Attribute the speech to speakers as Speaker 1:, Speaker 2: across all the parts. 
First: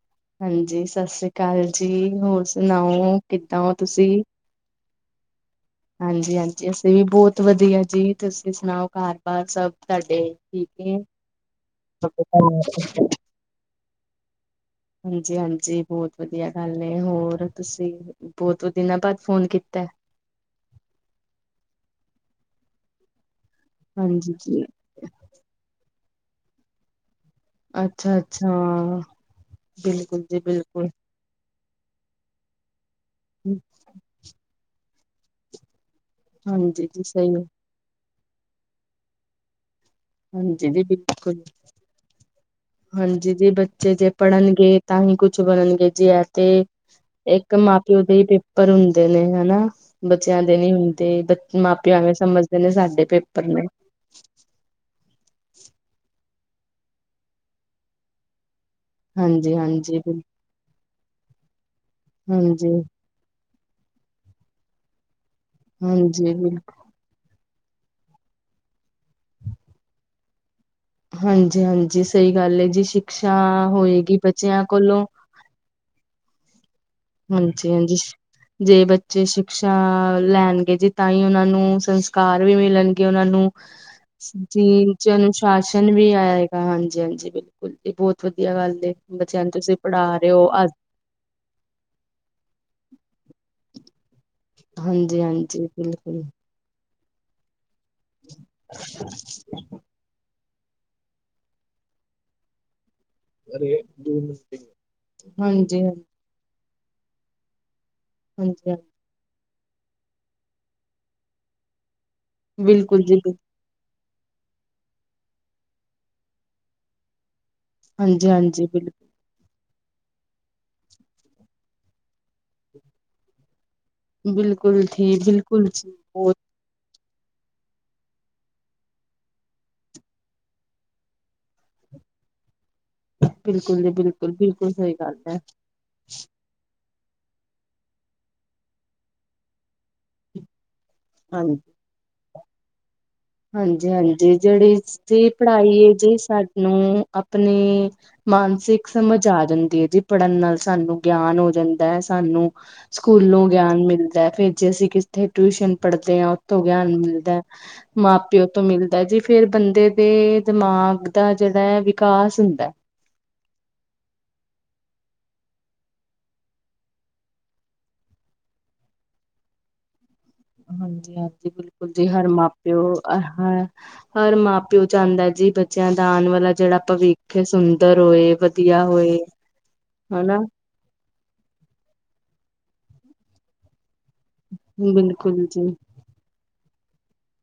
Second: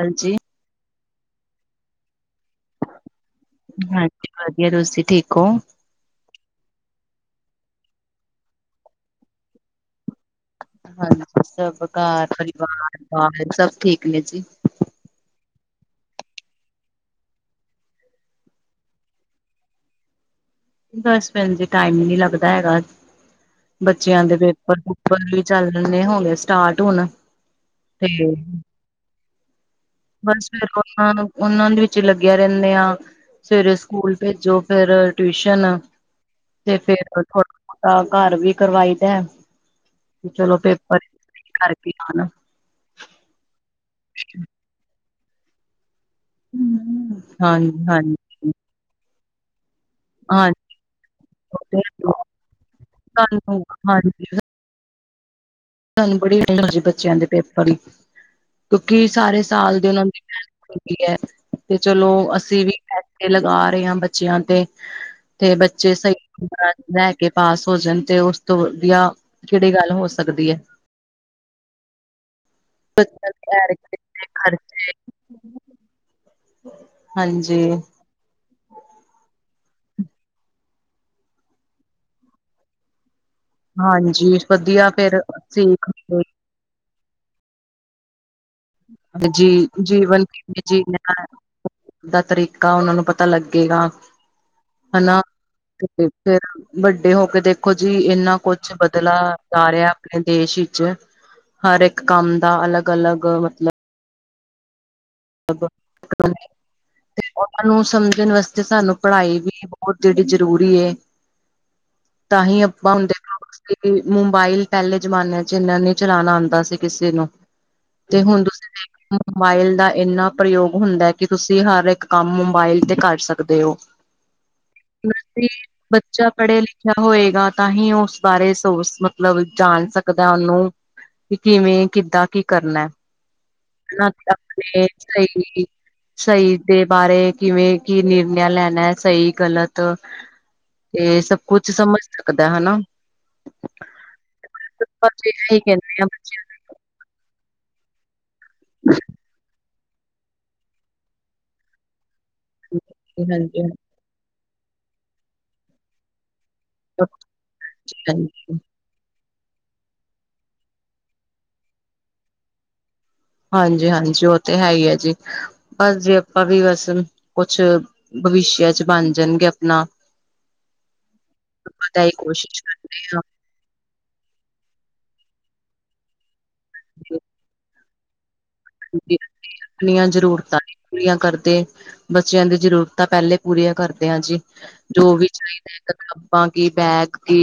Speaker 1: ਹਾਂਜੀ।
Speaker 2: ਹਾਂਜੀ ਸਤਿ ਸ੍ਰੀ ਅਕਾਲ ਜੀ ਹੋਰ ਸੁਣਾਓ ਕਿੱਦਾਂ ਹੋ ਤੁਸੀਂ।
Speaker 1: ਹਾਂਜੀ ਵਧੀਆ ਤੁਸੀਂ ਠੀਕ ਹੋ?
Speaker 2: ਹਾਂਜੀ ਹਾਂਜੀ ਅਸੀਂ ਵੀ ਬਹੁਤ ਵਧੀਆ ਜੀ ਤੁਸੀਂ ਸੁਣਾਓ ਘਰ ਬਾਰ ਸਭ ਤੁਹਾਡੇ ਠੀਕ ਨੇ?
Speaker 1: ਹਾਂਜੀ ਸਭ ਘਰ ਪਰਿਵਾਰ ਬਾਲ ਸਭ ਠੀਕ ਨੇ ਜੀ।
Speaker 2: ਹਾਂਜੀ ਹਾਂਜੀ ਬਹੁਤ ਵਧੀਆ ਗੱਲ ਹੋਰ ਤੁਸੀਂ। ਬਹੁਤ ਦਿਨਾਂ ਬਾਅਦ ਫੋਨ ਕੀਤਾ ਏ।
Speaker 1: ਬਸ ਭੈਣ ਜੀ ਟਾਈਮ ਨੀ ਲੱਗਦਾ ਹੈਗਾ ਬੱਚਿਆਂ
Speaker 2: ਹਾਂਜੀ
Speaker 1: ਦੇ
Speaker 2: ਜੀ
Speaker 1: ਪੇਪਰ ਵੀ ਚੱਲਦੇ ਸੀ ਹੁਣ ਵੀ ਸਟਾਰਟ ਹੁਣ ਤੇ
Speaker 2: ਅੱਛਾ ਅੱਛਾ ਬਿਲਕੁਲ ਜੀ
Speaker 1: ਬਸ ਫੇਰ
Speaker 2: ਬਿਲਕੁਲ
Speaker 1: ਉਹਨਾ ਨੂੰ ਉਹਨਾਂ ਦੇ ਵਿੱਚ ਲੱਗਿਆ ਰਹਿਣੇ ਆ ਸਵੇਰੇ ਸਕੂਲ ਭੇਜੋ ਫੇਰ ਟਿਊਸ਼ਨ ਤੇ
Speaker 2: ਹਾਂਜੀ ਜੀ
Speaker 1: ਫੇਰ
Speaker 2: ਸਹੀ ਹੈ।
Speaker 1: ਥੋੜਾ ਬਹੁਤਾ ਘਰ ਵੀ ਕਰਵਾਈ ਦਾ ਏ। ਚਲੋ
Speaker 2: ਹਾਂਜੀ ਜੀ
Speaker 1: ਪੇਪਰ
Speaker 2: ਬਿਲਕੁਲ
Speaker 1: ਠੀਕ ਕਰਕੇ ਆਣਾ।
Speaker 2: ਹਾਂਜੀ ਜੀ ਬੱਚੇ ਜੇ ਪੜ੍ਹਨਗੇ ਤਾਂ ਹੀ ਕੁਛ ਬਣਨਗੇ ਜੀ ਐ। ਤੇ ਇੱਕ
Speaker 1: ਹਾਂਜੀ,
Speaker 2: ਮਾਂ
Speaker 1: ਹਾਂਜੀ,
Speaker 2: ਪਿਓ ਦੇ
Speaker 1: ਹਾਂਜੀ।
Speaker 2: ਹੀ ਪੇਪਰ ਹੁੰਦੇ ਨੇ ਹਨਾ ਬੱਚਿਆਂ ਦੇ ਨੀ ਹੁੰਦੇ। ਬਚੇ ਮਾਪੇ ਐਵੇ ਸਮਝਦੇ ਨੇ ਸਾਡੇ ਪੇਪਰ ਨੇ।
Speaker 1: ਹਾਂਜੀ ਸਾਨੂੰ ਬੜੀ ਟੈਨਸ਼ਨ ਜੀ ਬੱਚਿਆਂ ਦੇ ਪੇਪਰ ਦੀ ਕਿਉਂਕਿ ਸਾਰੇ
Speaker 2: ਹਾਂਜੀ
Speaker 1: ਸਾਲ ਦੇ
Speaker 2: ਹਾਂਜੀ
Speaker 1: ਉਹਨਾਂ
Speaker 2: ਬਿਲ
Speaker 1: ਦੀ ਮਿਹਨਤ ਹੁੰਦੀ ਹੈ ਤੇ ਚਲੋ ਅਸੀਂ
Speaker 2: ਹਾਂਜੀ
Speaker 1: ਵੀ ਪੈਸੇ ਲਗਾ ਰਹੇ ਹਾਂ ਬੱਚਿਆਂ ਤੇ ਤੇ ਬੱਚੇ
Speaker 2: ਹਾਂਜੀ
Speaker 1: ਸਹੀ
Speaker 2: ਬਿਲਕੁਲ
Speaker 1: ਤਰਾਂ ਲੈ ਕੇ ਪਾਸ ਹੋ ਜਾਣ ਤੇ ਉਸ ਤੋਂ ਵਧੀਆ ਕਿਹੜੀ ਗੱਲ ਹੋ ਸਕਦੀ ਹੈ।
Speaker 2: ਹਾਂਜੀ ਹਾਂਜੀ ਸਹੀ ਗੱਲ ਹੈ ਜੀ ਸ਼ਿਕਸ਼ਾ ਹੋਏਗੀ ਬੱਚਿਆਂ
Speaker 1: ਖਰਚੇ
Speaker 2: ਕੋਲੋਂ ਹਾਂਜੀ ਹਾਂਜੀ। ਜੇ ਬੱਚੇ ਸ਼ਿਕਸ਼ਾ ਲੈਣਗੇ ਜੀ ਤਾਂ ਹੀ ਉਹਨਾਂ ਨੂੰ ਸੰਸਕਾਰ ਵੀ ਮਿਲਣਗੇ ਉਹਨਾਂ ਨੂੰ
Speaker 1: ਹਾਂਜੀ
Speaker 2: ਜੀ
Speaker 1: ਵਧੀਆ ਫੇਰ ਸਿੱਖ
Speaker 2: ਅਨੁਸ਼ਾਸਨ ਵੀ
Speaker 1: ਮਿਲੇਗੀ,
Speaker 2: ਆਏਗਾ ਹਾਂਜੀ ਹਾਂਜੀ ਬਿਲਕੁਲ ਇਹ ਬਹੁਤ ਵਧੀਆ ਗੱਲ ਬੱਚਿਆਂ ਨੂੰ
Speaker 1: ਜੀ
Speaker 2: ਤੁਸੀਂ ਪੜ੍ਹਾ
Speaker 1: ਜੀਵਨ
Speaker 2: ਰਹੇ ਹੋ
Speaker 1: ਕਿਵੇਂ
Speaker 2: ਅੱਜ
Speaker 1: ਜੀਣਾ ਦਾ ਤਰੀਕਾ ਉਹਨਾਂ ਨੂੰ ਪਤਾ ਲੱਗੇਗਾ।
Speaker 2: ਹਾਂਜੀ
Speaker 1: ਹਨਾ
Speaker 2: ਹਾਂਜੀ ਬਿਲਕੁਲ
Speaker 1: ਫਿਰ ਵੱਡੇ ਹੋ ਕੇ ਦੇਖੋ ਜੀ ਇੰਨਾ ਕੁਛ ਬਦਲਾ ਜਾ ਰਿਹਾ ਆਪਣੇ ਦੇਸ਼ ਵਿਚ ਹਰ ਇੱਕ ਕੰਮ ਦਾ ਅਲੱਗ ਅਲੱਗ
Speaker 2: ਹਾਂਜੀ ਹਾਂ।
Speaker 1: ਤੇ ਉਹਨਾਂ ਨੂੰ ਸਮਝਣ ਵਾਸਤੇ
Speaker 2: ਹਾਂਜੀ ਹਾਂਜੀ
Speaker 1: ਸਾਨੂੰ ਪੜ੍ਹਾਈ ਵੀ ਬਹੁਤ ਜਿਹੜੀ ਜ਼ਰੂਰੀ ਤਾਂ ਹੀ ਆਪਾਂ
Speaker 2: ਬਿਲਕੁਲ
Speaker 1: ਹੁਣ
Speaker 2: ਜੀ ਬਿਲ
Speaker 1: ਦੇਖੋ ਕਿ ਮੋਬਾਇਲ ਪਹਿਲੇ ਜਮਾਨਿਆਂ ਚ ਇੰਨਾ ਨ ਚਲਾਉਣਾ ਆਉਂਦਾ ਸੀ ਕਿਸੇ ਨੂੰ ਤੇ
Speaker 2: ਹਾਂਜੀ
Speaker 1: ਹੁਣ
Speaker 2: ਹਾਂਜੀ
Speaker 1: ਤੁਸੀਂ
Speaker 2: ਬਿਲਕੁਲ
Speaker 1: ਦੇ ਮੋਬਾਇਲ ਦਾ ਇੰਨਾ ਪ੍ਰਯੋਗ ਹੁੰਦਾ ਹੈ ਕਿ ਤੁਸੀਂ ਹਰ ਇੱਕ ਕੰਮ ਮੋਬਾਇਲ ਤੇ ਕਰ ਸਕਦੇ ਹੋ
Speaker 2: ਬਿਲਕੁਲ ਠੀ ਬਿਲਕੁਲ ੀ ਬਹੁ
Speaker 1: ਅੱਛਾ ਹੋਏਗਾ ਤਾਂ ਹੀ ਉਹ ਉਸ ਬਾਰੇ ਸੋਚ ਮਤਲਬ ਜਾਣ ਸਕਦਾ ਉਹਨੂੰ ਕਿ ਕਿਵੇਂ ਕਿੱਦਾਂ ਕੀ ਕਰਨਾ
Speaker 2: ਬਿਲਕੁ ਜੀ
Speaker 1: ਉਹਨਾਂ ਦੇ
Speaker 2: ਬਿਲਕੁਲ ਬਿਲਕੁਲ
Speaker 1: ਆਪਣੇ
Speaker 2: ਗੱਲ ਹੈ
Speaker 1: ਸਹੀ ਸਹੀ ਦੇ ਬਾਰੇ ਕਿਵੇਂ ਕੀ ਨਿਰਣਿਆ ਲੈਣਾ ਹੈ ਸਹੀ ਗਲਤ ਤੇ ਸਭ ਕੁਛ
Speaker 2: ਹਾਂਜੀ
Speaker 1: ਸਮਝ ਸਕਦਾ ਹਨਾ
Speaker 2: ਹਾਂਜੀ ਹਾਂਜੀ ਜਿਹੜੀ ਜ
Speaker 1: ਬਸ ਇਹੀ
Speaker 2: ਪੜ੍ਹਾਈ ਹੈ
Speaker 1: ਕਹਿੰਦੇ ਆ
Speaker 2: ਜੇ
Speaker 1: ਬੱਚਿਆਂ
Speaker 2: ਸਾਨੂੰ ਆਪਣੇ ਮਾਨਸਿਕ ਸਮਝ ਆ ਜਾਂਦੀ ਹੈ ਜੀ ਪੜ੍ਹਨ ਨਾਲ ਸਾਨੂੰ ਗਿਆਨ ਹੋ ਜਾਂਦਾ ਹੈ ਸਾਨੂੰ
Speaker 1: ਨੂੰ। ਹਾਂਜੀ
Speaker 2: ਸਕੂਲੋਂ
Speaker 1: ਹਾਂਜੀ
Speaker 2: ਗਿਆਨ ਮਿਲਦਾ ਫੇਰ ਜੇ ਅਸੀਂ ਕਿੱਥੇ ਟਿਊਸ਼ਨ ਪੜ੍ਹਦੇ ਹਾਂ ਤੋਂ ਗਿਆਨ ਮਿਲਦਾ ਮਾਂ ਪਿਓ ਤੋਂ ਮਿਲਦਾ ਜੀ ਫੇਿਰ ਬੰਦੇ ਦੇ ਦਿਮਾਗ ਦਾ ਜਿਹੜਾ ਹੈ ਵਿਕਾਸ ਹੁੰਦਾ
Speaker 1: ਹਾਂਜੀ ਹਾਂਜੀ ਉਹ ਤੇ ਹੈ ਹੀ ਹੈ ਜੀ ਬਸ ਵੀ ਆਪਾਂ ਵੀ ਬਸ ਕੁਛ ਭਵਿਸ਼ਯ ਚ ਬਣ ਜਾਣਗੇ ਆਪਣਾ
Speaker 2: ਹਾਂਜੀ ਹਾਂਜੀ ਬਿਲਕੁਲ
Speaker 1: ਪਤਾ
Speaker 2: ਜੀ
Speaker 1: ਹੀ
Speaker 2: ਹਰ ਮਾਂ
Speaker 1: ਕੋਸ਼ਿਸ਼
Speaker 2: ਪਿਓ
Speaker 1: ਕਰਦੇ
Speaker 2: ਹਰ ਮਾਂ ਪਿਓ ਚਾਹੁੰਦਾ ਜੀ ਬੱਚਿਆਂ ਦਾ ਆਉਣ ਵਾਲਾ ਜਿਹੜਾ ਭਵਿੱਖ ਹੈ ਸੁੰਦਰ ਹੋਏ ਵਧੀਆ ਹੋਏ।
Speaker 1: ਆਪੀਆਂ
Speaker 2: ਹਨਾ,
Speaker 1: ਜਰੂਰਤਾਂ ਪੂਰੀਆਂ ਕਰਦੇ ਬੱਚਿਆਂ ਦੀ ਜ਼ਰੂਰਤਾਂ ਪਹਿਲੇ ਪੂਰੀਆਂ ਕਰਦੇ ਆ ਜੀ ਜੋ ਵੀ
Speaker 2: ਬਿਲਕੁਲ ਜੀ
Speaker 1: ਚਾਹੀਦਾ ਹੈ ਕਿਤਾਬਾਂ ਕੀ ਬੈਗ ਕੀ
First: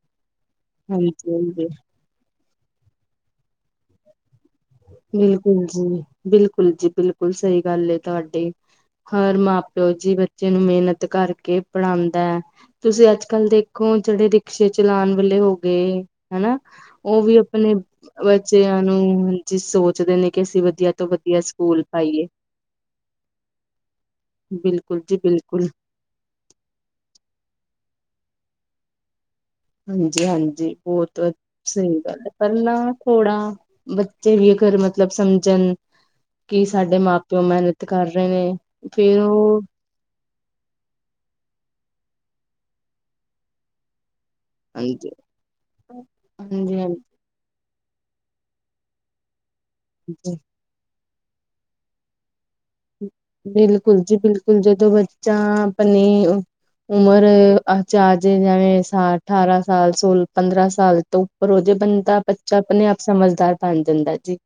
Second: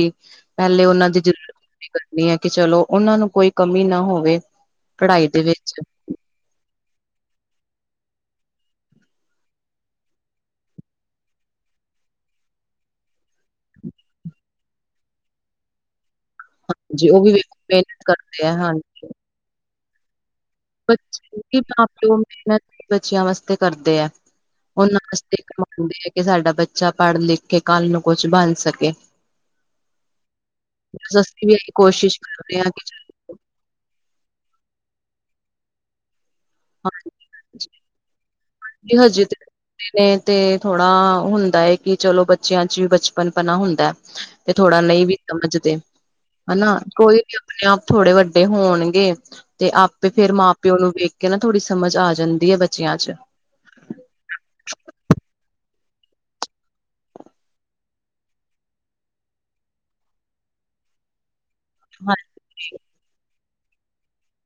Speaker 1: ਪਹਿਲੇ ਉਹਨਾਂ ਦੀ ਜ਼ਰੂਰਤ
Speaker 2: ਹਾਂਜੀ-ਹਾਂਜੀ,
Speaker 1: ਹ ਕਰਨੀ ਹੈ ਕਿ ਚਲੋ ਉਹਨਾਂ ਨੂੰ ਕੋਈ ਕਮੀ ਨਾ ਹੋਵੇ ਪੜ੍ਹਾਈ ਦੇ
Speaker 2: ਬਿਲਕੁਲ
Speaker 1: ਵਿੱਚ
Speaker 2: ਜੀ ਬਿਲਕੁਲ ਜੀ ਬਿਲਕੁਲ ਸਹੀ ਗੱਲ ਤੁਹਾਡੀ ਹਰ ਮਾਂ ਪਿਓ ਜੀ ਬੱਚੇ ਨੂੰ ਮਿਹਨਤ ਕਰਕੇ ਪੜ੍ਹਾਉਂਦਾ ਹੈ ਤੁਸੀਂ ਅੱਜ ਕੱਲ੍ਹ ਦੇਖੋ ਜਿਹੜੇ ਰਿਕਸ਼ੇ ਚਲਾਉਣ ਵਾਲੇੇ ਹੋ ਗਏ ਹਨਾ
Speaker 1: ਜੀ
Speaker 2: ਉਹ ਵੀ
Speaker 1: ਵੇਖੋ
Speaker 2: ਆਪਣੇ
Speaker 1: ਮਿਹਨਤ ਕਰਦੇ ਆ ਹਾਂਜੀ
Speaker 2: ਬੱਚਿਆਂ ਨੂੰ ਜ ਸੋਚਦੇ ਨੇ ਕਿ ਅਸੀਂ ਵਧੀਆ ਤੋਂ ਵਧੀਆ ਸਕੂਲ
Speaker 1: ਮਾਂ ਪਿਓ
Speaker 2: ਪਾਈਏ।
Speaker 1: ਮਿਹਨਤ ਬੱਚਿਆਂ ਵਾਸਤੇ ਕਰਦੇ ਹੈ
Speaker 2: ਬਿਲਕੁਲ ਜੀ
Speaker 1: ਉਹਨਾਂਸਤੇ ਕ
Speaker 2: ਬਿਲਕੁਲ
Speaker 1: ਮੰਨਦੇ ਆ ਕਿ ਸਾਡਾ ਬੱਚਾ ਪੜ੍ਹ ਲਿਖ ਕੇ ਕੱਲ੍ਹ ਨੂੰ ਕੁਛ ਬਣ ਸਕੇ
Speaker 2: ਹਾਂਜੀ ਹਾਂਜੀ
Speaker 1: ਬਸ
Speaker 2: ਬਹੁਤ
Speaker 1: ਅਸੀਂ ਵੀ ਇਹੀ
Speaker 2: ਸਹੀ
Speaker 1: ਕੋਸ਼ਿਸ਼
Speaker 2: ਗੱਲ ਹੈ
Speaker 1: ਕਰ ਰਹੇ ਹਾਂ ਕਿ
Speaker 2: ਪਹਿਲਾਂ ਥੋੜਾ ਬੱਚੇ ਵੀ ਅਗਰ ਮਤਲਬ ਸਮਝਣ ਕੀ ਸਾਡੇ ਮਾਂ ਪਿਓ ਮਿਹਨਤ ਕਰ ਰਹੇ ਨੇ
Speaker 1: ਜ
Speaker 2: ਫੇਰ
Speaker 1: ਹਾਂਜੀ
Speaker 2: ਉਹ
Speaker 1: ਨੇ ਤੇ ਥੋੜਾ ਹੁੰਦਾ ਹੈ ਕਿ ਚਲੋ ਬੱਚਿਆਂ ਚ ਵੀ ਬਚਪਨਪਨਾ ਹੁੰਦਾ ਤੇ ਥੋੜਾ ਨਹੀਂ
Speaker 2: ਹਾਂਜੀ
Speaker 1: ਵੀ ਸਮਝਦੇ ਹਨਾ
Speaker 2: ਹਾਂਜੀ
Speaker 1: ਕੋਈ ਵੀ ਆਪਣੇ ਆਪ ਥੋੜੇ ਵੱਡੇ ਹੋਣਗੇ ਤੇ ਆਪੇ ਫੇਿਰ
Speaker 2: ਹਾਂਜੀ
Speaker 1: ਮਾ ਪਿਓ ਨੂੰ ਵੇਖ ਕੇ ਨਾ ਥੋੜੀ ਸਮਝ ਆ ਜਾਂਦੀ ਹੈ ਬ
Speaker 2: ਬਿਲਕੁਲ ਜੀ ਬਿਲਕੁਲ ਜਦੋਂ ਬੱਚਾ ਆਪਣੇ ਉਮਰ ਅਚਾਰਜੇ ਜਿਵੇਂ ਸ ਅਠਾਰਾਂ ਸਾਲ ਸੋਲ ਪੰਦਰਾਂ ਸਾਲ ਤੋਂ ਪਰ ਉਹਦੇ
Speaker 1: ਹਾਂ
Speaker 2: ਬੰਦਾ ਬੱਚਾ ਆਪਣੇ ਆਪ ਸਮਝਦਾਰ ਬਣ ਜਾਂਦਾ ਜੀ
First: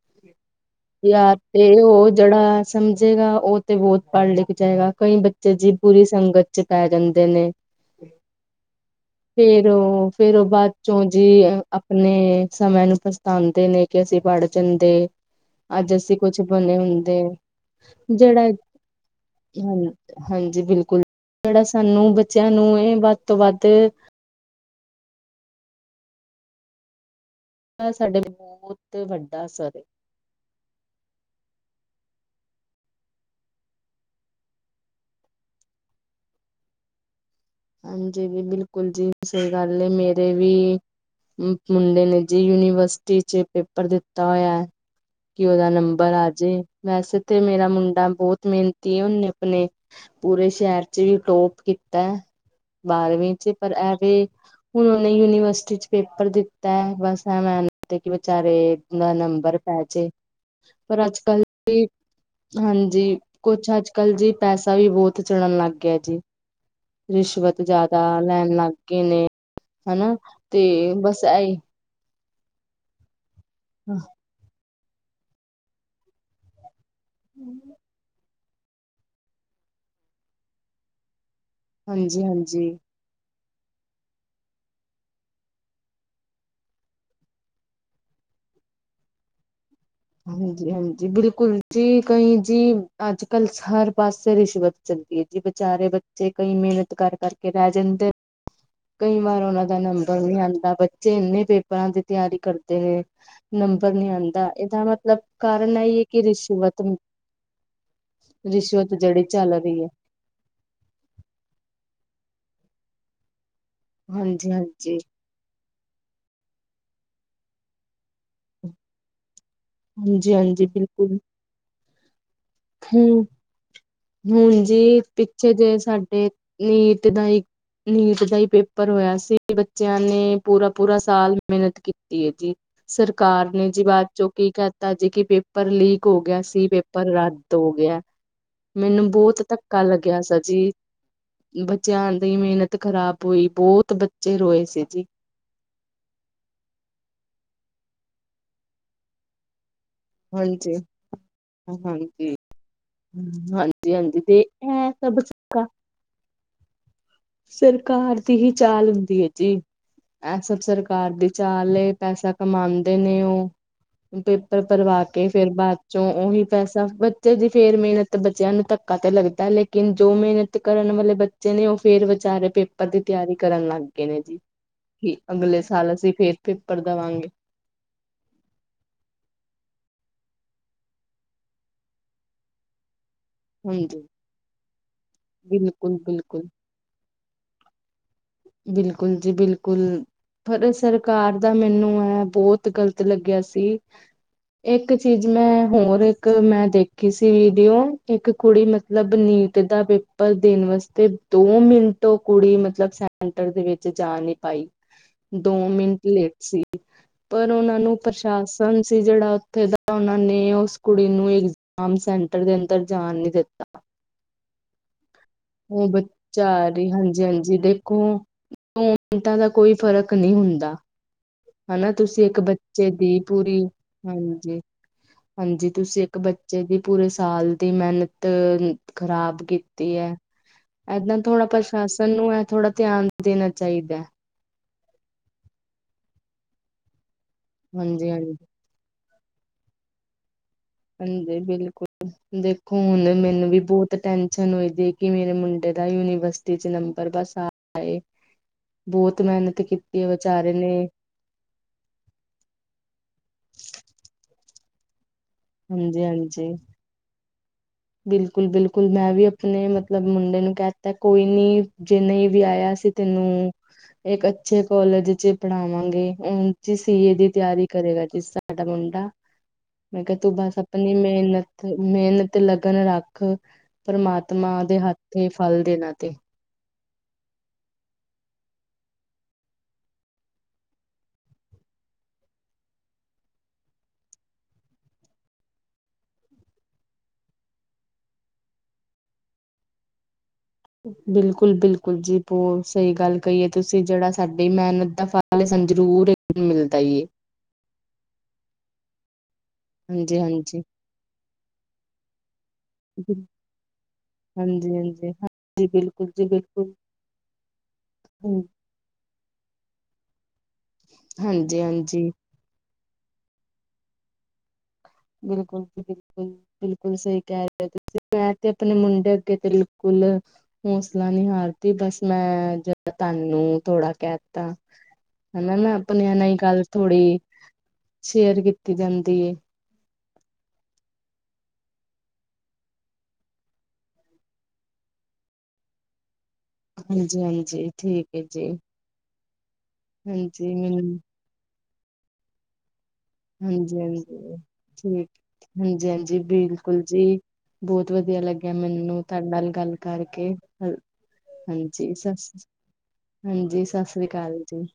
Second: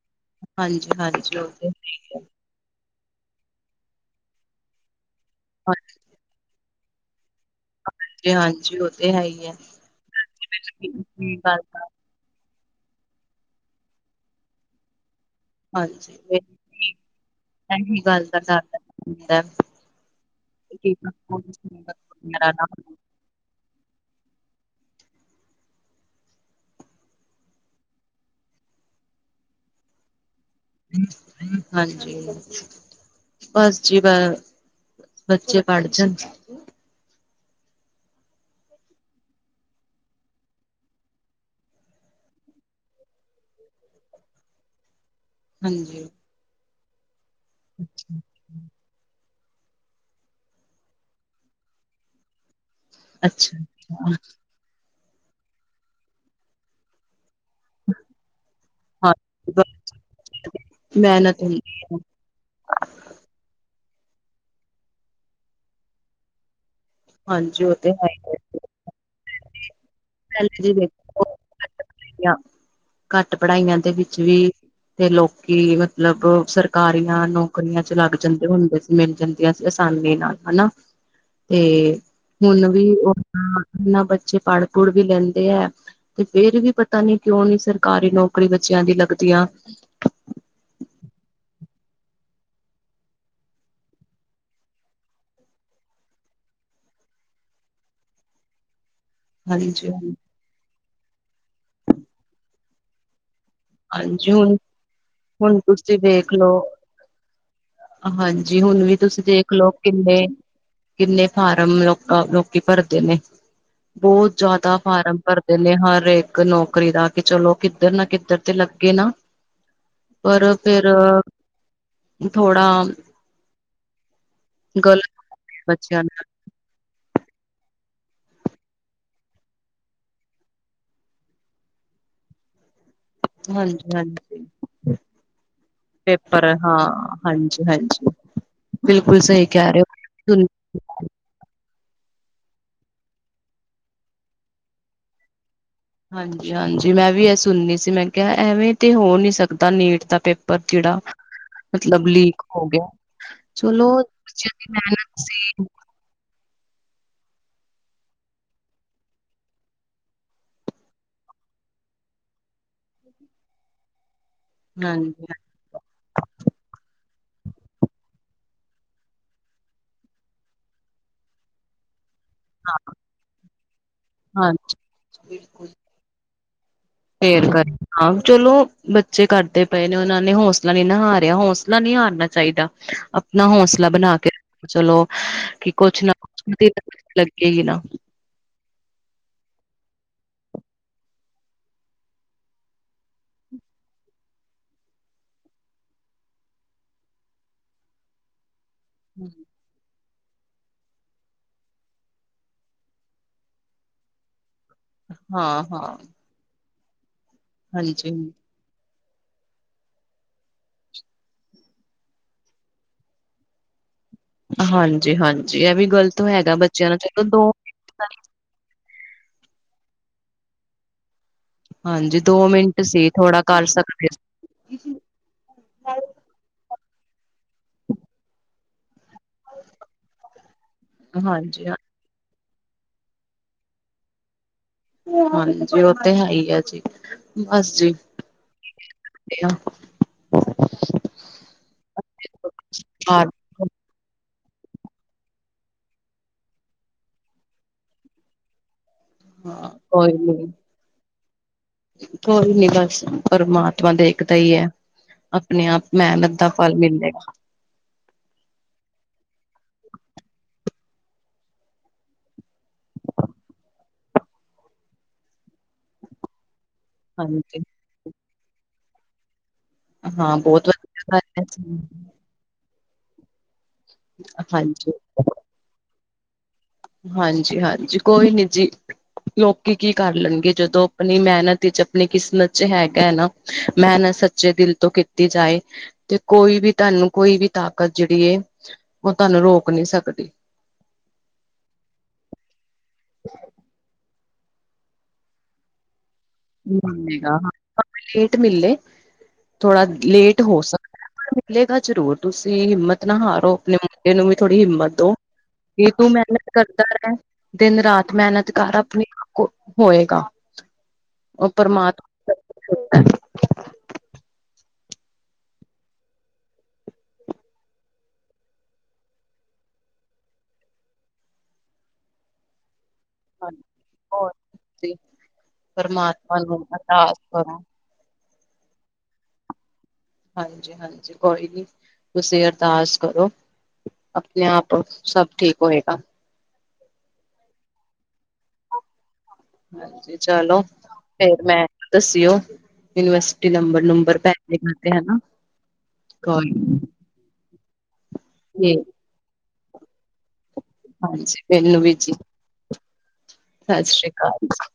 Speaker 1: ਹਾਂਜੀ
Speaker 2: ਯਾਰ
Speaker 1: ਹਾਂਜੀ ਉਹ
Speaker 2: ਤੇ ਉਹ ਜਿਹੜਾ ਸਮਝੇਗਾ ਉਹ ਤੇ ਬਹੁਤ ਪੜ੍ਹ ਲਿਖ ਜਾਏਗਾ ਕਈ ਬੱਚੇ ਜੀ ਪੂਰੀ ਸੰਗਤ ਚ ਪੈ ਜਾਂਦੇ ਨੇ
Speaker 1: ਹਾਂਜੀ ਹਾਂਜੀ ਉਹ ਤੇ ਹੈ ਹੀ ਹੈ
Speaker 2: ਫੇਰ ਉਹ ਫੇਰ ਉਹ ਬਾਅਦ ਚੋਂ ਜੀ
Speaker 1: ਇਹ ਗੱਲ ਦਾ
Speaker 2: ਆਪਣੇ ਸਮਿਆਂ ਨੂੰ ਪਛਤਾਉਂਦੇ ਨੇ ਕਿ ਅਸੀਂ ਪੜ ਜਾਂਦੇ ਅੱਜ ਅਸੀਂ
Speaker 1: ਹਾਂਜੀ
Speaker 2: ਕੁਛ ਬਣੇ ਹੁੰਦੇ
Speaker 1: ਇਹੀ ਗੱਲ ਦਾ
Speaker 2: ਜਿਹੜਾ
Speaker 1: ਡਰ ਹੁੰਦਾ
Speaker 2: ਹਾਂ ਹਾਂਜੀ ਬਿਲਕੁਲ ਜਿਹੜਾ ਸਾਨੂੰ ਬੱਚਿਆਂ ਨੂੰ ਇਹ ਵੱਧ ਤੋਂ ਵੱਧ ਸਾਡੇ ਬਹੁਤ ਵੱਡਾ ਸਵ
Speaker 1: ਹਾਂਜੀ ਬਸ ਜੀ ਬ ਬੱਚੇ ਪੜ ਜਾਣ
Speaker 2: ਹਾਂਜੀ ਵੀ ਬਿਲਕੁਲ ਜੀ ਸਹੀ ਗੱਲ ਨੇ ਮੇਰੇ ਵੀ ਮੁੰਡੇ ਨੇ ਜੇ ਯੂਨੀਵਰਸਿਟੀ ਚ ਪੇਪਰ ਦਿੱਤਾ ਹੋਇਆ ਕਿ ਉਹਦਾ
Speaker 1: ਹਾਂਜੀ
Speaker 2: ਨੰਬਰ ਆਜੇ ਵੈਸੇ ਤੇ ਮੇਰਾ ਮੁੰਡਾ ਬਹੁਤ ਮਿਹਨਤੀ ਹੁੰਨੇ ਆਪਣੇ ਪੂਰੇ ਸ਼ਹਿਰ ਚ ਵੀ ਟੋਪ ਕੀਤਾ ਬਾਰਵੀਂ ਚ
Speaker 1: ਅੱਛਾ
Speaker 2: ਪਰ ਐਵੇਂ ਹੁਣ ਉਹਨੇ ਯੂਨੀਵਰਸਿਟੀ ਚ ਪੇਪਰ ਦਿੱਤਾ ਹੈ ਬਸ ਐਵੇਂ ਕਿ ਵਿਚਾਰੇ ਦਾ
Speaker 1: ਹਾਂ
Speaker 2: ਨੰਬਰ ਪੈ ਜੇ ਪਰ ਅੱਜ
Speaker 1: ਮਿਹਨਤ
Speaker 2: ਕੱਲ
Speaker 1: ਹੁੰਦੀ ਹੈ
Speaker 2: ਹਾਂਜੀ ਕੁਛ ਅੱਜ ਕਲ ਜੀ ਪੈਸਾ ਵੀ ਬਹੁਤ ਚਲਨ ਲੱਗ ਗਿਆ ਜੀ। ਰਿਸ਼ਵਤ
Speaker 1: ਹਾਂਜੀ ਉਹ ਤੇ
Speaker 2: ਜ਼ਿਆਦਾ
Speaker 1: ਹੈ ਹੀ
Speaker 2: ਲੈਣ
Speaker 1: ਹੈ।
Speaker 2: ਲੱਗ ਗਏ ਨੇ ਹਨਾ।
Speaker 1: ਘੱਟ
Speaker 2: ਤੇ ਬਸ ਇਹੀ
Speaker 1: ਪੜ੍ਹਾਈਆਂ ਦੇ ਵਿੱਚ ਵੀ ਤੇ ਲੋਕੀ ਮਤਲਬ ਸਰਕਾਰੀਆਂ ਨੌਕਰੀਆਂ ਚ ਲੱਗ ਜਾਂਦੇ ਹੁੰਦੇ ਸੀ ਮਿਲ ਜਾਂਦੀਆਂ ਸੀ ਆਸਾਨੀ ਨਾਲ ਹਨਾ। ਤੇ
Speaker 2: ਹਾਂਜੀ
Speaker 1: ਹੁਣ
Speaker 2: ਹਾਂਜੀ
Speaker 1: ਵੀ ਉਹਨਾਂ ਬੱਚੇ ਪੜ ਪੜ ਵੀ ਲੈਂਦੇ ਹੈ। ਤੇ ਫੇਰ ਵੀ ਪਤਾ ਨੀ ਕਿਉਂ ਨੀ ਸਰਕਾਰੀ ਨੌਕਰੀ ਬੱਚਿਆਂ ਦੀ ਲੱਗਦੀਆਂ।
Speaker 2: ਹਾਂਜੀ ਹਾਂਜੀ ਬਿਲਕੁਲ ਜੀ ਕਈ ਜੀ ਅੱਜ ਕੱਲ ਹਰ ਪਾਸੇ ਰਿਸ਼ਵਤ ਚਦੀ ਜੀ ਵਿਚਾਰੇ ਬੱਚੇ ਕਈ ਮਿਹਨਤ ਕਰ ਕਰਕੇ ਰਹਿ ਜਾਂਦੇ। ਕਈ ਵਾਰ ਉਹਨਾਂ ਦਾ
Speaker 1: ਹਾਂਜੀ ਹਾਂਜੀ
Speaker 2: ਨੰਬਰ ਨਹੀਂ ਆਉਂਦਾ ਬੱਚੇ ਇੰਨੇ ਪੇਪਰਾਂ ਦੀ ਤਿਆਰੀ ਕਰਦੇ ਨੇ। ਨੰਬਰ ਨਹੀਂ
Speaker 1: ਹਾਂਜੀ
Speaker 2: ਆਉਂਦਾ
Speaker 1: ਹੁਣ
Speaker 2: ਇਹਦਾ ਮਤਲਬ
Speaker 1: ਹੁਣ
Speaker 2: ਕਾਰਨ ਹੈ ਹੀ
Speaker 1: ਤੁਸੀਂ
Speaker 2: ਹੈ ਕਿ
Speaker 1: ਵੇਖ ਲਓ
Speaker 2: ਰਿਸ਼ਵਤ
Speaker 1: ਹਾਂਜੀ ਹੁਣ
Speaker 2: ਰਿਸ਼ਵਤ
Speaker 1: ਵੀ ਤੁਸੀਂ
Speaker 2: ਜਿਹੜੀ ਚੱਲ
Speaker 1: ਦੇਖਲਓ
Speaker 2: ਰਹੀ ਹੈ
Speaker 1: ਕਿੰਨੇ ਕਿੰਨੇ ਫਾਰਮ ਲੋਕ ਲੋਕੀ ਭਰਦੇ ਨੇ ਬਹੁਤ
Speaker 2: ਹਾਂਜੀ
Speaker 1: ਜ਼ਿਆਦਾ
Speaker 2: ਹਾਂਜੀ
Speaker 1: ਫਾਰਮ ਭਰਦੇ। ਨੇ ਹਰ ਇੱਕ ਨੌਕਰੀ ਦਾ ਕਿ ਚਲੋ ਕਿੱਧਰ ਨਾ ਕਿੱਧਰ ਤੇ ਲੱਗੇ ਨਾ।
Speaker 2: ਹਾਂਜੀ
Speaker 1: ਪਰ
Speaker 2: ਹਾਂਜੀ
Speaker 1: ਫੇਰ
Speaker 2: ਬਿਲਕੁਲ
Speaker 1: ਥੋੜਾ
Speaker 2: ਹਮ ਹੁਣ ਜੀ
Speaker 1: ਗਲਤ
Speaker 2: ਪਿੱਛੇ ਜੇ
Speaker 1: ਬੱਚਿਆਂ
Speaker 2: ਸਾਡੇ
Speaker 1: ਨਾਲ
Speaker 2: ਨੀਟ ਦਾ। ਨੀਟ ਦਾ ਹੀ ਪੇਪਰ ਹੋਇਆ ਸੀ ਬੱਚਿਆਂ ਨੇ ਪੂਰਾ ਪੂਰਾ ਸਾਲ ਮਿਹਨਤ ਕੀਤੀ ਹੈ ਜੀ। ਸਰਕਾਰ ਨੇ ਜੀ
Speaker 1: ਹਾਂਜੀ
Speaker 2: ਬਾਅਦ ਚੋਂ
Speaker 1: ਹਾਂਜੀ
Speaker 2: ਕੀ ਕਹਿਤਾ ਜੀ ਕਿ ਪੇਪਰ ਲੀਕ ਹੋ ਗਿਆ
Speaker 1: ਪੇਪਰ
Speaker 2: ਸੀ
Speaker 1: ਹਾਂ
Speaker 2: ਪੇਪਰ ਰੱਦ
Speaker 1: ਹਾਂਜੀ
Speaker 2: ਹੋ ਗਿਆ
Speaker 1: ਹਾਂਜੀ
Speaker 2: ਮੈਨੂੰ
Speaker 1: ਬਿਲਕੁਲ
Speaker 2: ਬਹੁਤ
Speaker 1: ਸਹੀ ਕਹਿ
Speaker 2: ਧੱਕਾ
Speaker 1: ਰਹੇ
Speaker 2: ਲੱਗਿਆ
Speaker 1: ਹੋ
Speaker 2: ਸੀ ਜੀ। ਬੱਚਿਆਂ ਦੀ ਮਿਹਨਤ ਖ਼ਰਾਬ ਹੋਈ ਬਹੁਤ ਬੱਚੇ ਰੋਏ ਸੀ ਜੀ।
Speaker 1: ਹਾਂਜੀ ਹਾਂਜੀ ਮੈਂ ਵੀ ਇਹ ਸੁਣਨੀ ਸੀ ਮੈਂ ਕਿਹਾ ਐਵੇਂ ਤੇ ਹੋ ਨਹੀਂ ਸਕਦਾ ਨੀਟ ਤੱਕ ਪੇਪਰ
Speaker 2: ਹਾਂਜੀ।
Speaker 1: ਜਿਹੜਾ ਮਤਲਬ
Speaker 2: ਹਾਂਜੀ
Speaker 1: ਲੀਕ ਹੋ ਗਿਆ
Speaker 2: ਹਾਂਜੀ ਹਾਂਜੀ ਤੇ
Speaker 1: ਚਲੋੱਚਿਆਂ ਦੀ
Speaker 2: ਇਹ ਸਭ
Speaker 1: ਮਿਹਨਤ ਸੀ।
Speaker 2: ਸਰਕਾਰ ਦੀ ਹੀ ਚਾਲ ਹੁੰਦੀ ਹੈ ਜੀ। ਇਹ ਸਭ ਸਰਕਾਰ ਦੀ ਚਾਲ ਪੈਸਾ ਕਮਾਉਂਦੇ ਨੇ ਉਹ। ਪਰਵਾ
Speaker 1: ਹਾਂਜੀ
Speaker 2: ਕੇ ਫੇਰ ਬਾਅਦ ਚ ਉਹੀ ਪੈਸਾ ਬੱਚੇ ਦੀ ਫੇਰ ਮਿਹਨਤ ਬੱਚਿਆਂ ਨੂੰ ਧੱਕਾ ਤੇ ਲੱਗਦਾ ਲੇਕਿਨ ਜੋ ਮਿਹਨਤ ਕਰਨ ਵਾਲੇ ਬੱਚੇ ਨੇ ਉਹ। ਫੇਰ ਵਿਚਾਰੇ
Speaker 1: ਹਾਂ
Speaker 2: ਪੇਪਰ ਦੀ ਤਿਆਰੀ ਕਰਨ ਲੱਗ ਗਏ ਨੇ ਜੀ
Speaker 1: ਹਾਂਜੀ
Speaker 2: ਅਗਲੇ
Speaker 1: ਬਿਲਕੁਲ
Speaker 2: ਸਾਲ ਅਸੀਂ ਫੇਰ ਪੇਪਰ ਦਾ ਵਾਂਗ
Speaker 1: ਫੇਰ ਹਾਂ ਚਲੋ ਬੱਚੇ ਕਰਦੇ ਪਏ ਨੇ ਉਹਨਾਂ ਨੇ ਹੌਸਲਾ ਨੀ ਨਾ ਹਾਰਿਆ ਹੌਸਲਾ ਨਹੀਂ ਹਾਰਨਾ ਚਾਹੀਦਾ। ਅ। ਨਾ ਹੌਸਲਾ
Speaker 2: ਹਾਂਜੀ
Speaker 1: ਬਣਾ ਕੇ ਰੱਖ ਚਲੋ ਕਿ
Speaker 2: ਬਿਲਕੁਲ
Speaker 1: ਕੁਛ ਨਾ
Speaker 2: ਬਿਲਕੁਲ
Speaker 1: ਕੁਛ ਲੱਗੇਗੀ ਨਾ।
Speaker 2: ਬਿਲਕੁਲ ਜੀ ਬਿਲਕੁਲ। ਪਰ ਸਰਕਾਰ ਦਾ ਮੈਨੂੰ ਹੈ ਬਹੁਤ ਗ਼ਲਤ ਲੱਗਿਆ ਸੀ। ਇੱਕ ਚੀਜ਼ ਮੈਂ ਹੋਰ ਇੱਕ ਮੈਂ ਦੇਖੀ ਸੀ ਵੀਡੀਓ ਇੱਕ ਕੁੜੀ ਮ ਮਤਲਬ ਨੀਟ ਦਾ ਪੇਪਰ ਦੇਣ ਵਾਸਤੇ ਦੋ ਮਿੰਟ ਕੁੜੀ ਮਤਲਬ ਸੈਂਟਰ ਦੇ ਵਿੱਚ ਜਾ ਨੀ ਪਾਈ ਦੋ
Speaker 1: ਹਾਂ ਹਾਂ
Speaker 2: ਮਿੰਟ ਲੇਟ ਸੀ। ਪਰ ਉਹਨਾਂ ਨੂੰ
Speaker 1: ਹਾਂਜੀ
Speaker 2: ਪ੍ਰਸ਼ਾਸਨ ਸੀ ਜਿਹੜਾ ਉੱਥੇ ਦਾ ਉਹਨਾਂ ਨੇ ਉਸ ਕੁੜੀ ਨੂੰ ਆਮ ਸੈਂਟਰ ਦੇ ਅੰਦਰ ਜਾਣ ਨੀ ਦਿੱਤਾ।
Speaker 1: ਹਾਂਜੀ ਹਾਂਜੀ ਇਹ ਵੀ
Speaker 2: ਉਹ
Speaker 1: ਗ਼ਲਤ
Speaker 2: ਬੱਚਾ
Speaker 1: ਹੈਗਾ
Speaker 2: ਆ
Speaker 1: ਬੱਚਿਆਂ
Speaker 2: ਰਹੀ
Speaker 1: ਨਾਲ ਚਲੋ
Speaker 2: ਹਾਂਜੀ
Speaker 1: ਦੋ
Speaker 2: ਹਾਂਜੀ ਦੇਖੋ ਦੋ ਮਿੰਟਾਂ ਦਾ ਕੋਈ ਫ਼ਰਕ ਨਹੀਂ ਹੁੰਦਾ। ਹਨਾ
Speaker 1: ਹਾਂਜੀ
Speaker 2: ਤੁਸੀਂ ਇੱਕ
Speaker 1: ਦੋ ਮਿੰਟ
Speaker 2: ਬੱਚੇ
Speaker 1: ਸੀ
Speaker 2: ਦੀ
Speaker 1: ਥੋੜਾ
Speaker 2: ਪੂਰੀ
Speaker 1: ਕਰ ਸਕਦੇ ਸੀ।
Speaker 2: ਹਾਂਜੀ। ਹਾਂਜੀ ਤੁਸੀਂ ਇੱਕ ਬੱਚੇ ਦੀ ਪੂਰੇ ਸਾਲ ਦੀ ਮਿਹਨਤ ਖ਼ਰਾਬ ਕੀਤੀ ਹੈ ਏਦਾਂ ਥੋੜ੍ਹਾ
Speaker 1: ਹਾਂਜੀ
Speaker 2: ਪ੍ਰਸ਼ਾਸਨ ਨੂੰ ਹੈ ਥੋੜਾ ਧਿਆਨ ਦੇਣਾ ਚਾਹੀਦਾ।
Speaker 1: ਹਾਂਜੀ ਉਹ ਤੇ ਹੈ ਹੀ ਆ ਜੀ ਬਸ ਜੀ।
Speaker 2: ਹਾਂਜੀ ਹਾਂਜੀ।
Speaker 1: ਕਿ
Speaker 2: ਹਾਂਜੀ ਬਿਲਕੁਲ ਦੇਖੋ ਹੁਣ ਮੈਨੂੰ ਵੀ ਬਹੁਤ ਟੈਨਸ਼ਨ ਹੋਦੀ ਕਿ ਮੇਰੇ ਮੁੰਡੇ ਦਾ ਯੂਨੀਵਰਸਿਟੀ ਚ ਨੰਬਰ ਬਸ ਆ ਏ। ਬਹੁਤ ਮਿਹਨਤ ਕੀਤੀ ਹੈ
Speaker 1: ਕੋਈ ਨੀ
Speaker 2: ਵਿਚਾਰੇ ਨੇ।
Speaker 1: ਕੋਈ ਨੀ ਬਸ ਪਰਮਾਤਮਾ ਦੇਖਦਾ ਈ ਏ। ਆਪਣੇ ਆਪ
Speaker 2: ਹਾਂਜੀ
Speaker 1: ਮਹਿਨਤ ਦਾ ਫਲ ਮਿਲੇਗਾ।
Speaker 2: ਬਿਲਕੁਲ-ਬਿਲਕੁਲ ਮੈਂ ਵੀ ਆਪਣੇ ਮਤਲਬ ਮੁੰਡੇ ਨੂੰ ਕਹਿ ਦਿੱਤਾ ਕੋਈ ਨੀ ਜੇ ਨਈ ਵੀ ਆਇਆ ਅਸੀਂ ਤੈਨੂੰ ਇੱਕ ਅੱਛੇ ਕੋਲਜ ਇਚ ਈ ਪੜ੍ਹਾਵਾਂਗੇ ਹੁਣ ਦੇ ਸੀ ਏ ਦੀ
Speaker 1: ਹਾਂਜੀ
Speaker 2: ਤਿਆਰੀ ਕਰੇਗਾ ਜੀ ਸਾਡਾ ਮੁੰਡਾ। ਮੈਂ ਕਿਹਾ ਤੂੰ
Speaker 1: ਹਾਂ
Speaker 2: ਬਸ
Speaker 1: ਬਹੁਤ
Speaker 2: ਆਪਣੀ
Speaker 1: ਵਧੀਆ ਗੱਲ
Speaker 2: ਮਿਹਨਤ-
Speaker 1: ਹੈ।
Speaker 2: ਮਿਹਨਤ ਤੇ ਲਗਨ ਰੱਖ ਪਰਮਾਤਮਾ ਦੇ
Speaker 1: ਹਾਂਜੀ
Speaker 2: ਹੱਥ ਫਲ ਦੇਣਾ ਤੇ।
Speaker 1: ਹਾਂਜੀ-ਹਾਂਜੀ ਕੋਈ ਨੀ ਜੀ। ਲੋਕੀ ਕੀ ਕਰ ਲੈਣਗੇ ਜਦੋਂ ਆਪਣੀ ਮਿਹਨਤ ਵਿੱਚ ਆਪਣੀ ਕਿਸਮਤ ਚ ਹੈਗਾ ਹੈ ਨਾ। ਮਹਨਤ ਸੱਚੇ ਦਿਲ ਤੋਂ ਕੀਤੀ ਜਾਏ ਤੇ ਕੋਈ ਵੀ ਤੁਹਾਨੂੰ ਕੋਈ ਵੀ ਤਾਕਤ ਜਿਹੜੀ ਏ ਉਹ ਤੁਹਾਨੂੰ ਰੋਕ ਨਹੀਂ ਸਕਦੀ।
Speaker 2: ਬਿਲਕੁਲ-ਬਿਲਕੁਲ ਜੀ ਬਹੁਤ ਸਹੀ ਗੱਲ ਕਹੀ ਏ ਤੁਸੀ ਜਿਹੜਾ ਸਾਡੀ ਮਿਹਨਤ ਦਾ ਫਲ ਏ ਸਾਨੂੰ ਜ਼ਰੂਰ ਏ ਮਿਲਦਾ ਈ
Speaker 1: ਮਲੇਗਾ ਹਾਂ ਲੇਟ ਮਿਲੇ ਥੋੜਾ
Speaker 2: ਹਾਂਜੀ
Speaker 1: ਲੇਟ ਹੋ
Speaker 2: ਹਾਂਜੀ
Speaker 1: ਸਕ ਮਿਲੇਗਾ ਜਰੂਰ ਤੁਸੀਂ ਹਿੰਮਤ ਨਾ ਹਾਰੋ ਆਪਣੇ ਮੁੰਡੇ ਨੂੰ ਵੀ ਥੋੜ੍ਹੀ
Speaker 2: ਹਾਂਜੀ
Speaker 1: ਹਿੰਮਤ
Speaker 2: ਹਾਂਜੀ
Speaker 1: ਦੋ।
Speaker 2: ਹਾਂਜੀ
Speaker 1: ਇਹ ਤੂੰ
Speaker 2: ਬਿਲਕੁਲ ਜੀ
Speaker 1: ਮਿਹਨਤ
Speaker 2: ਬਿਲਕੁਲ
Speaker 1: ਕਰਦਾ ਹੈਗਾ ਦਿਨ ਰਾਤ ਮਿਹਨਤ ਕਰ ਆਪਨੀ ਕੋ ਹੋਏਗਾ। ਉਹ
Speaker 2: ਹਾਂਜੀ
Speaker 1: ਪਰਮਾਤ
Speaker 2: ਹਾਂਜੀ
Speaker 1: [unintelligible]
Speaker 2: ਬਿਲਕੁਲ ਜੀ ਬਿਲਕੁਲ। ਬਿਲਕੁਲ ਸਹੀ ਕਹਿ ਰਹੇ ੳ ਤੁਸੀਂ ਮੈਂ ਤੇ ਆਪਣੇ ਮੁੰਡੇ ਅੱਗੇ ਤੇ ਬਿਲਕੁਲ ਹੌਸਲਾ ਨਹੀਂ ਹਾਰਦੀ ਬਸ ਮੈਂ ਜ ਤੁਹਾਨੂੰ ਥੋੜਾ ਕਹਿ
Speaker 1: ਹੋਰ
Speaker 2: ਤਾ
Speaker 1: ਤੁਸੀਂ
Speaker 2: ਹਨਾ ਨਾ ਆਪਣਿਆਂ ਨਾਲ ਹੀ
Speaker 1: ਪਰਮਾਤਮਾ ਨੂੰ
Speaker 2: ਗੱਲ
Speaker 1: ਅਰਦਾਸ
Speaker 2: ਥੋੜ੍ਹੀ
Speaker 1: ਕਰੋ
Speaker 2: ਸ਼ੇਅਰ ਕੀਤੀ ਜਾਂਦੀ ਏ।
Speaker 1: ਹਾਂਜੀ-ਹਾਂਜੀ ਕੋਈ ਨੀ ਤੁਸੀ ਅਰਦਾਸ ਕਰੋ। ਆਪਣੇ ਆਪ ਸਭ ਠੀਕ ਹੋਏਗਾ।
Speaker 2: ਹਾਂਜੀ-ਹਾਂਜੀ ਠੀਕ ਐ ਜੀ।
Speaker 1: ਹਾਂਜੀ ਚਲੋ ਫੇਰ ਮੈਂ ਦਸੀਓ।
Speaker 2: ਹਾਂਜੀ-ਹਾਂਜੀ ਠੀਕ
Speaker 1: ਹਨਾ
Speaker 2: ਹਾਂਜੀ-ਹਾਂਜੀ
Speaker 1: ਕੋਈ
Speaker 2: ਬਿਲਕੁਲ ਜੀ। ਬੌਤ ਵਧੀਆ ਲੱਗਿਆ
Speaker 1: ਠੀਕ
Speaker 2: ਮੈਨੂੰ ਤੁਹਾਡੇ ਨਾਲ ਗੱਲ ਕਰਕੇ।
Speaker 1: ਹਾਂਜੀ ਮੈਨੂੰ ਵੀ ਜੀ।
Speaker 2: ਹਾਂਜੀ
Speaker 1: ਸਤਿ
Speaker 2: ਸਸ ਸ੍ਰੀ ਕਾਲ
Speaker 1: ਅਕਾਲ
Speaker 2: ਜੀ।